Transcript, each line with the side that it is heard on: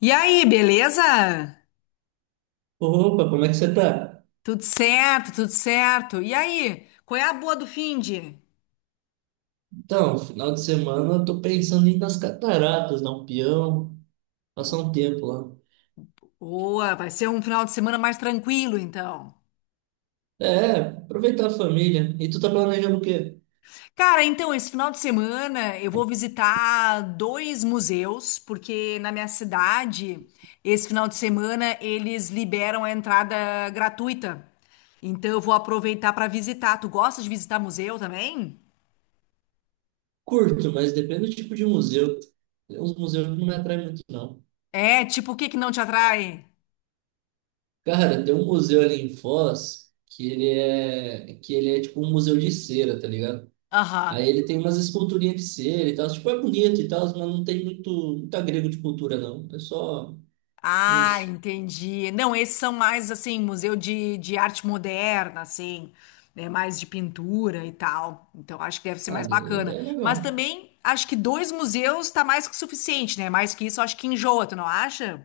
left: E aí, beleza?
right: Opa, como é que você tá?
left: Tudo certo, tudo certo. E aí, qual é a boa do finde?
right: Então, final de semana eu tô pensando em ir nas cataratas, dar um peão, passar um tempo lá.
left: Boa, vai ser um final de semana mais tranquilo, então.
right: É, aproveitar a família. E tu tá planejando o quê?
left: Cara, então, esse final de semana eu vou visitar dois museus, porque na minha cidade, esse final de semana, eles liberam a entrada gratuita. Então, eu vou aproveitar para visitar. Tu gosta de visitar museu também?
right: Curto, mas depende do tipo de museu. Tem uns museus que não me atraem muito, não.
left: É, tipo, o que que não te atrai?
right: Cara, tem um museu ali em Foz que ele é, tipo um museu de cera, tá ligado?
left: Aham.
right: Aí ele tem umas esculturinhas de cera e tal. Tipo, é bonito e tal, mas não tem muito, muito agrego de cultura, não. É só
left: Ah,
right: uns...
left: entendi. Não, esses são mais assim, museu de arte moderna, assim, né? Mais de pintura e tal. Então acho que deve ser mais
right: Ah, é
left: bacana.
right: é
left: Mas
right: legal.
left: também acho que dois museus tá mais que suficiente, né? Mais que isso, acho que enjoa, tu não acha?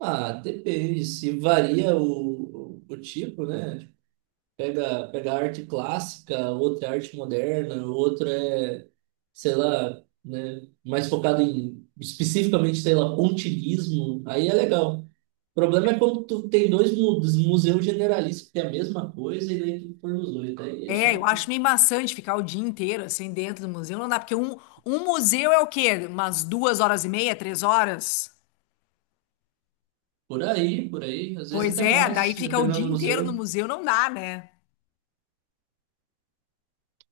right: Ah, depende, se varia o tipo, né? Tipo, pega arte clássica, outra é arte moderna, outra é, sei lá, né? Mais focado em, especificamente, sei lá, pontilhismo, aí é legal. O problema é quando tu tem dois museus generalistas que tem a mesma coisa e daí tu põe os dois, daí é
left: É, eu
right: chato.
left: acho meio maçante ficar o dia inteiro assim dentro do museu. Não dá, porque um museu é o quê? Umas duas horas e meia, três horas?
right: Por aí, às vezes
left: Pois
right: até
left: é, daí
right: mais,
left: fica o
right: dependendo
left: dia
right: do
left: inteiro no
right: museu.
left: museu, não dá, né?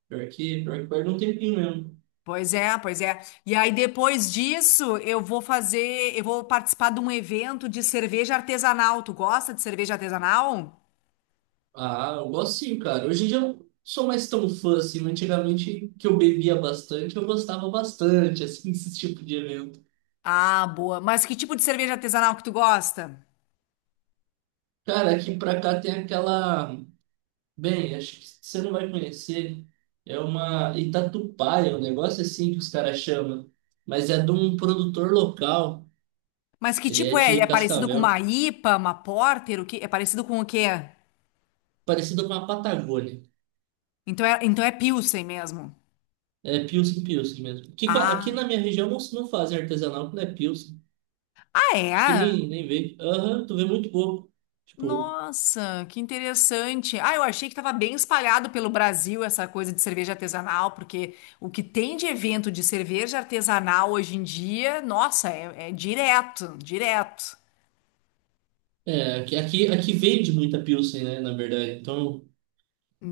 right: pior que perde um tempinho mesmo.
left: Pois é, pois é. E aí depois disso, eu vou participar de um evento de cerveja artesanal. Tu gosta de cerveja artesanal?
right: Ah, eu gosto sim, cara. Hoje em dia eu não sou mais tão fã assim, mas antigamente, que eu bebia bastante, eu gostava bastante, assim, desse tipo de evento.
left: Ah, boa. Mas que tipo de cerveja artesanal que tu gosta?
right: Cara, aqui pra cá tem aquela. Bem, acho que você não vai conhecer. É uma Itatupaia, um negócio assim que os caras chamam. Mas é de um produtor local.
left: Mas que
right: Ele é
left: tipo é?
right: de
left: É parecido com
right: Cascavel,
left: uma IPA, uma Porter, o que? É parecido com o quê?
right: parecido com a Patagônia.
left: Então é Pilsen mesmo.
right: É Pilsen, Pilsen mesmo. Aqui, aqui na
left: Ah,
right: minha região não, fazem artesanal, não é Pilsen.
left: ah,
right: Acho que
left: é?
right: nem vê. Aham, tu vê muito pouco. Tipo,
left: Nossa, que interessante. Ah, eu achei que estava bem espalhado pelo Brasil essa coisa de cerveja artesanal, porque o que tem de evento de cerveja artesanal hoje em dia, nossa, é direto, direto.
right: é, aqui vende muita Pilsen, né, na verdade. Então,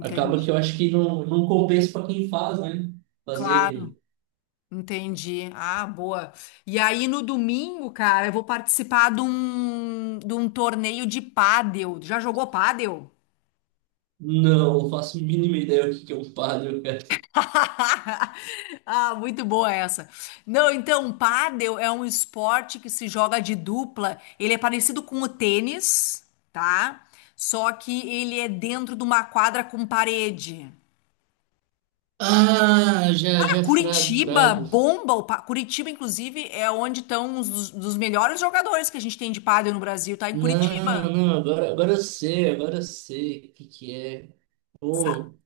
right: acaba que eu acho que não compensa para quem faz, né?
left: Claro,
right: Fazer.
left: entendi. Ah, boa. E aí no domingo, cara, eu vou participar de um torneio de pádel. Já jogou pádel?
right: Não, eu faço a mínima ideia o que que é um Paddle, cara.
left: Ah, muito boa essa. Não, então, pádel é um esporte que se joga de dupla. Ele é parecido com o tênis, tá? Só que ele é dentro de uma quadra com parede.
right: Ah, já,
left: Cara,
right: já, frago,
left: Curitiba
right: frago.
left: bomba. O pá- Curitiba, inclusive, é onde estão dos melhores jogadores que a gente tem de pádel no Brasil, tá? Em
right: Não,
left: Curitiba.
right: não, agora eu sei o que que é.
left: Sa-
right: Pô,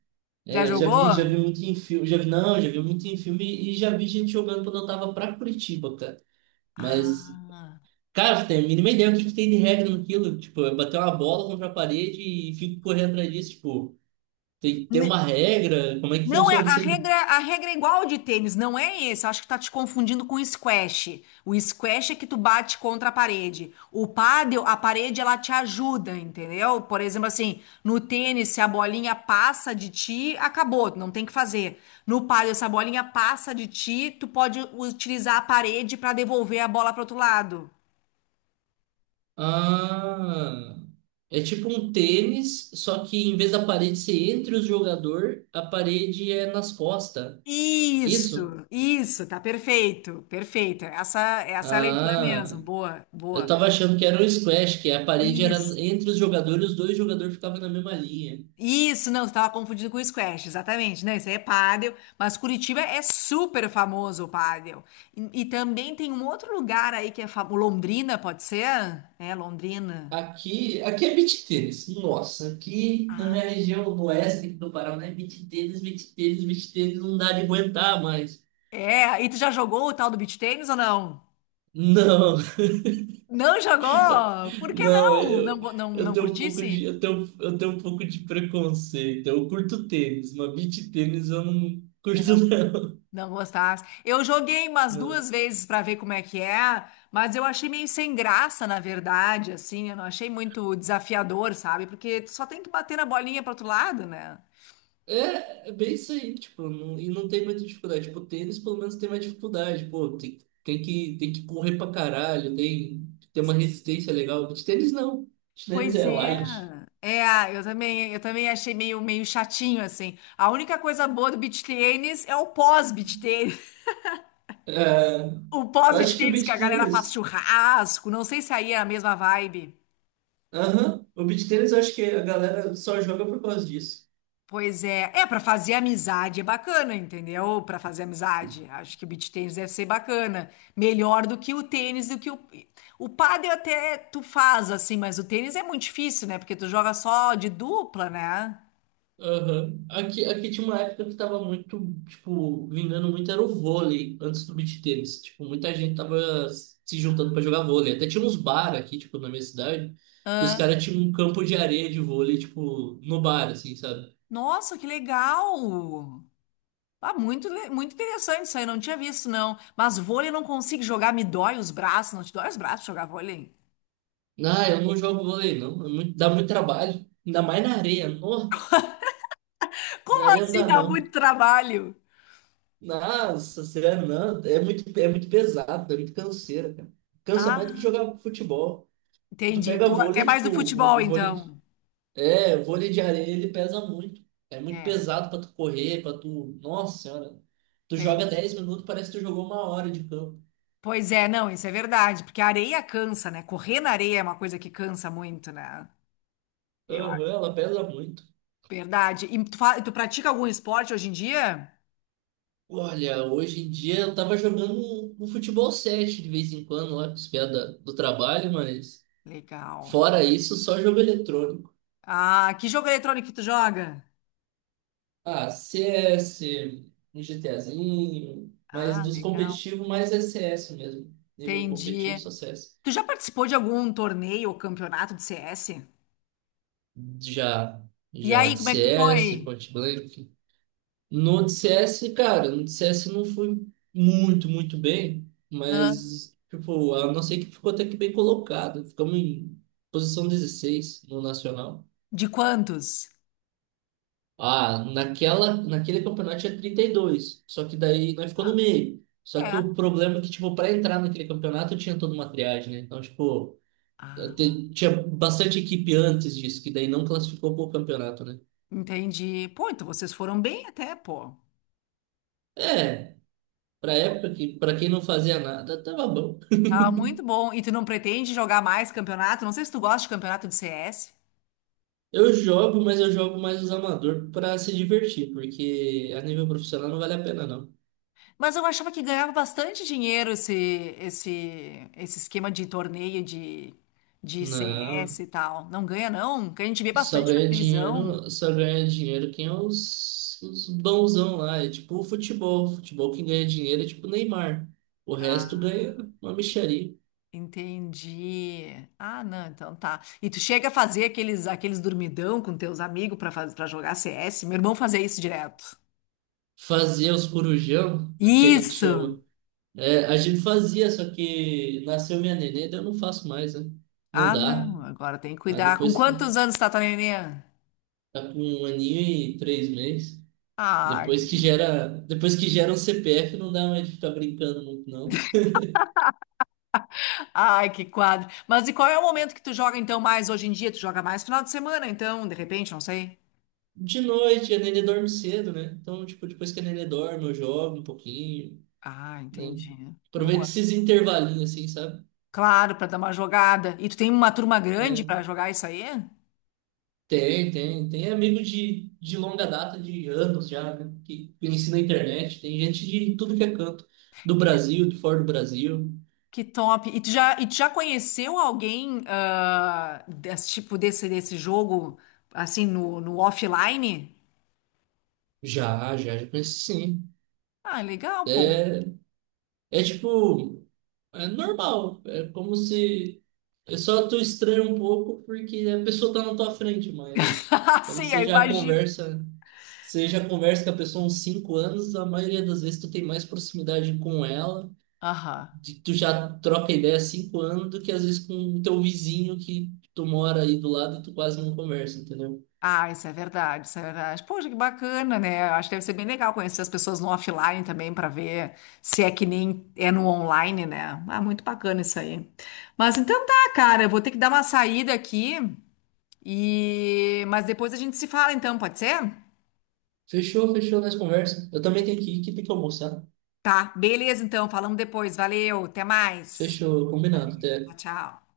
left: Já
right: é, já
left: jogou?
right: vi, já vi muito em filme, já vi, não, já vi muito em filme e já vi gente jogando quando eu tava pra Curitiba, cara. Mas...
left: Ah.
right: Cara, você tem a mínima ideia o que, que tem de regra naquilo? Tipo, é bater uma bola contra a parede e fico correndo atrás disso. Tipo, tem uma regra? Como é que
left: Não, é
right: funciona
left: a
right: isso aí?
left: regra, a regra é igual de tênis, não é esse. Eu acho que tá te confundindo com o squash. O squash é que tu bate contra a parede. O pádel, a parede, ela te ajuda, entendeu? Por exemplo, assim, no tênis, se a bolinha passa de ti, acabou, tu não tem o que fazer. No pádel, se a bolinha passa de ti, tu pode utilizar a parede para devolver a bola para outro lado.
right: Ah, é tipo um tênis, só que em vez da parede ser entre os jogadores, a parede é nas costas. Isso?
left: Isso, tá perfeito, perfeito. Essa é a leitura mesmo.
right: Ah,
left: Boa,
right: eu
left: boa.
right: tava achando que era um squash, que a parede era
left: Isso.
right: entre os jogadores, os dois jogadores ficavam na mesma linha.
left: Isso, não, estava confundido com o squash, exatamente. Não, isso aí é pádel, mas Curitiba é super famoso o pádel. E também tem um outro lugar aí que é famoso, Londrina, pode ser? É, Londrina.
right: aqui, é beach tênis. Nossa, aqui na minha
left: Ah.
right: região no oeste do Paraná é beach tênis, beach tênis, beach tênis, não dá de aguentar mais.
left: É, e tu já jogou o tal do beach tennis ou não?
right: Não,
left: Não jogou? Por que
right: não,
left: não? Não,
right: eu,
left: go- não,
right: eu
left: não
right: tenho um pouco de,
left: curtisse?
right: eu tenho um pouco de preconceito. Eu curto tênis, mas beach tênis eu não
left: É,
right: curto
left: não. Não gostasse. Eu joguei umas
right: não.
left: duas vezes para ver como é que é, mas eu achei meio sem graça, na verdade, assim, eu não achei muito desafiador, sabe? Porque tu só tem que bater na bolinha pro outro lado, né?
right: É bem isso aí, tipo, e não tem muita dificuldade. Tipo, tênis pelo menos tem mais dificuldade, pô, tem, tem que correr pra caralho, tem, tem, uma resistência legal. De tênis não, de tênis
left: Pois
right: é
left: é.
right: light.
left: É, eu também achei meio chatinho, assim. A única coisa boa do beach tennis é o pós-beach tennis.
right: É,
left: O
right: eu
left: pós-beach
right: acho que o
left: tennis que a
right: beach
left: galera faz
right: tênis.
left: churrasco, não sei se aí é a mesma vibe.
right: Aham. O beach tênis eu acho que a galera só joga por causa disso.
left: Pois é, é para fazer amizade é bacana, entendeu? Para fazer amizade, acho que o beach tênis deve ser bacana, melhor do que o tênis, do que o pádel até tu faz assim, mas o tênis é muito difícil, né? Porque tu joga só de dupla, né?
right: Aham. aqui tinha uma época que tava muito, tipo, vingando muito era o vôlei antes do beach tênis. Tipo, muita gente tava se juntando pra jogar vôlei. Até tinha uns bar aqui, tipo, na minha cidade, que os
left: Ah,
right: caras tinham um campo de areia de vôlei, tipo, no bar, assim, sabe?
left: nossa, que legal! Ah, muito, le- muito interessante isso aí, não tinha visto não. Mas vôlei eu não consigo jogar, me dói os braços, não te dói os braços jogar vôlei?
right: Ah, eu não jogo vôlei, não. É dá muito trabalho. Ainda mais na areia. Não, na
left: Como
right: areia não
left: assim
right: dá,
left: dá
right: não.
left: muito trabalho?
right: Nossa, sério, não. é muito, pesado, é muito canseira, cara. Cansa mais do que
left: Ah,
right: jogar futebol. Tu
left: entendi.
right: pega
left: Tu até
right: vôlei,
left: mais do
right: tipo,
left: futebol
right: vôlei,
left: então.
right: é, vôlei de areia, ele pesa muito. É muito
left: É,
right: pesado pra tu correr, pra tu... Nossa senhora. Tu
left: tem.
right: joga 10 minutos, parece que tu jogou uma hora de campo.
left: Pois é, não, isso é verdade, porque a areia cansa, né? Correr na areia é uma coisa que cansa muito, né? Eu
right: Aham,
left: acho.
right: ela pesa muito.
left: Verdade. E tu, fa- tu pratica algum esporte hoje em dia?
right: Olha, hoje em dia eu tava jogando um futebol 7 de vez em quando lá com os pés do trabalho, mas
left: Legal.
right: fora isso, só jogo eletrônico.
left: Ah, que jogo eletrônico que tu joga?
right: Ah, CS, um GTAzinho, mas
left: Ah,
right: dos
left: legal.
right: competitivos mais é CS mesmo. Nível competitivo
left: Entendi.
right: só CS.
left: Tu já participou de algum torneio ou campeonato de CS?
right: Já,
left: E
right: já
left: aí,
right: de
left: como é que tu
right: CS,
left: foi?
right: Point Blank. No de CS, cara, no de CS não fui muito, muito bem,
left: Hã?
right: mas, tipo, a nossa equipe ficou até que bem colocada. Ficamos em posição 16 no Nacional.
left: De quantos?
right: Ah, naquele campeonato tinha 32. Só que daí nós ficou no
left: Ah,
right: meio. Só que
left: é.
right: o problema é que, tipo, para entrar naquele campeonato tinha toda uma triagem, né? Então, tipo,
left: Ah,
right: tinha bastante equipe antes disso, que daí não classificou pro campeonato, né?
left: entendi. Pô, então vocês foram bem até, pô.
right: É, pra época que, pra quem não fazia nada, tava bom.
left: Ah, muito bom. E tu não pretende jogar mais campeonato? Não sei se tu gosta de campeonato de CS,
right: Eu jogo, mas eu jogo mais os amador pra se divertir, porque a nível profissional não vale a pena, não.
left: mas eu achava que ganhava bastante dinheiro esse esse esquema de torneio de CS
right: Não.
left: e tal. Não ganha não? Porque a gente vê
right: Só
left: bastante na
right: ganha
left: televisão.
right: dinheiro, só ganha dinheiro quem é os bonzão lá. É tipo o futebol. Futebol quem ganha dinheiro é tipo o Neymar. O resto ganha
left: Ah,
right: uma mixaria.
left: entendi. Ah, não, então tá. E tu chega a fazer aqueles dormidão com teus amigos para fazer para jogar CS? Meu irmão fazia isso direto.
right: Fazia os corujão, aqui a gente
left: Isso.
right: chama. É, a gente fazia, só que nasceu minha nenê, daí eu não faço mais, né? Não
left: Ah,
right: dá.
left: não, agora tem que
right: Ah,
left: cuidar. Com
right: depois que
left: quantos anos tá tua neném?
right: tá com um aninho e 3 meses.
left: Ai, que
right: Depois que
left: bonito.
right: gera, depois que gera um CPF, não dá mais de ficar brincando muito, não.
left: Ai, que quadro. Mas e qual é o momento que tu joga então mais hoje em dia? Tu joga mais final de semana, então, de repente, não sei.
right: De noite, a Nenê dorme cedo, né? Então, tipo, depois que a Nenê dorme, eu jogo um pouquinho,
left: Ah,
right: né?
left: entendi.
right: Aproveito
left: Boa.
right: esses intervalinhos, assim, sabe?
left: Claro, pra dar uma jogada. E tu tem uma turma grande
right: É.
left: pra jogar isso aí?
right: Tem, tem. Tem amigo de longa data, de anos já, né? Que conheci na internet. Tem gente de tudo que é canto. Do Brasil, de fora do Brasil.
left: Que top. E tu já conheceu alguém ah, desse tipo desse jogo assim no, no offline?
right: Já, já, já conheci sim.
left: Ah, legal, pô.
right: É, é tipo... É normal. É como se... É só tu estranha um pouco porque a pessoa tá na tua frente, mas... Quando
left: Sim, eu
right: você já
left: imagino.
right: conversa... Você já conversa com a pessoa há uns 5 anos, a maioria das vezes tu tem mais proximidade com ela,
left: Aham.
right: tu já troca ideia há 5 anos do que às vezes com o teu vizinho que tu mora aí do lado e tu quase não conversa, entendeu?
left: Ah, isso é verdade, isso é verdade. Poxa, que bacana, né? Eu acho que deve ser bem legal conhecer as pessoas no offline também para ver se é que nem é no online, né? Ah, muito bacana isso aí. Mas então tá, cara, eu vou ter que dar uma saída aqui e mas depois a gente se fala então, pode ser?
right: Fechou, fechou, nós conversa. Eu também tenho que ir, que tem que almoçar.
left: Tá, beleza então, falamos depois. Valeu, até mais.
right: Fechou,
left: Valeu,
right: combinado,
left: tchau,
right: até.
left: tchau.